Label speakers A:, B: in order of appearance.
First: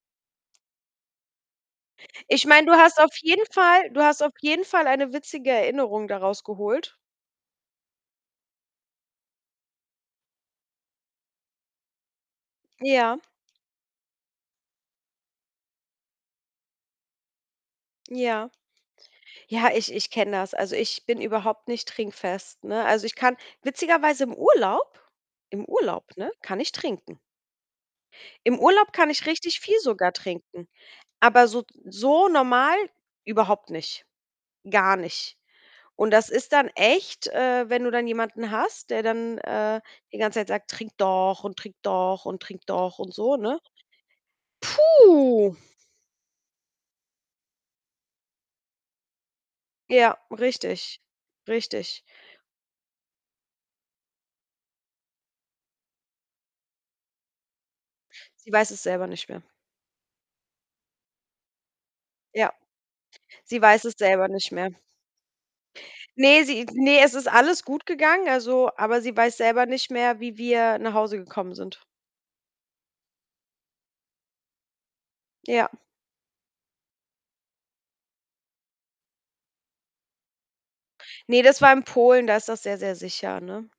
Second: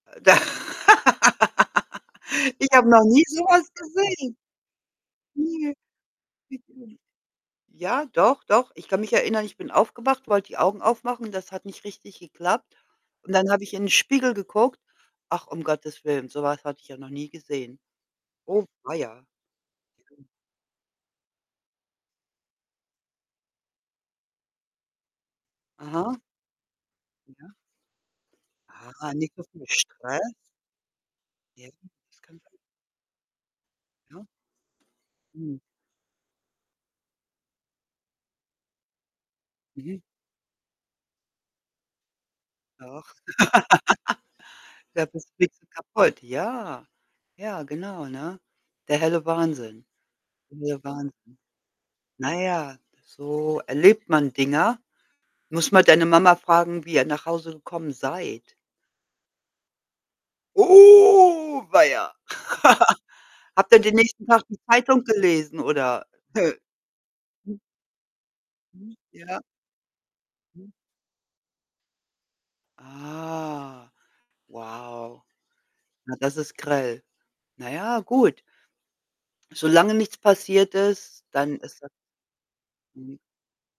A: Äh, da
B: Ich meine,
A: ich
B: du
A: habe
B: hast
A: noch
B: auf
A: nie so
B: jeden
A: was
B: Fall du hast auf
A: gesehen.
B: jeden Fall eine witzige
A: Ne.
B: Erinnerung da raus geholt.
A: [unintelligible] Ja, doch, doch. Ich kann mich erinnern, ich bin aufgewacht, wollte die Augen aufmachen, das hat nicht richtig geklappt,
B: Ja.
A: und dann habe ich in den Spiegel geguckt ach, um Gottes Willen, so was hatte ich ja noch nie gesehen.
B: Ja.
A: Oh weia..
B: Ja, ich ich
A: [unintelligible]
B: kenne das. Also, ich bin überhaupt nicht trinkfest, ne? Also, ich kann witzigerweise im Urlaub im Urlaub,
A: Aha.
B: ne, kann ich trinken.
A: Ja.
B: Im Urlaub kann
A: Ah,
B: ich
A: nicht so
B: richtig
A: viel
B: viel sogar
A: Stress.
B: trinken, aber so
A: Irgendwas
B: so
A: kann sein.
B: normal überhaupt nicht.
A: Ja.
B: Gar nicht.
A: Hm.
B: Und das ist dann echt, äh, wenn du dann jemanden hast, der dann, äh,
A: Mhm.
B: die ganze Zeit sagt: „Trink doch und trink doch und trink doch“,
A: Doch.
B: und so, ne?
A: Glaube, das
B: Puh.
A: kriegst du kaputt. Ja. Ja, genau, ne? Der helle Wahnsinn.
B: Ja,
A: Der helle
B: richtig,
A: Wahnsinn.
B: richtig.
A: Na ja, so erlebt man Dinger. Musst mal deine Mama fragen, wie ihr nach Hause gekommen
B: Sie
A: seid.
B: weiß es selber nicht mehr.
A: Oh, weia.
B: Ja, sie
A: Habt ihr
B: weiß es
A: den nächsten
B: selber
A: Tag
B: nicht
A: die
B: mehr.
A: Zeitung gelesen oder
B: Ne,
A: nö.
B: sie ne, es ist
A: Hm.
B: alles gut gegangen, also
A: Mhm,
B: aber sie weiß
A: ja.
B: selber nicht mehr, wie
A: Mhm.
B: wir nach Hause gekommen sind.
A: Ah. Wow.
B: Ja.
A: Na, das ist grell. Na ja, gut. Solange nichts passiert ist,
B: Ne,
A: dann
B: das war
A: ist
B: in
A: das
B: Polen, da ist das sehr, sehr
A: Mhm.
B: sicher, ne?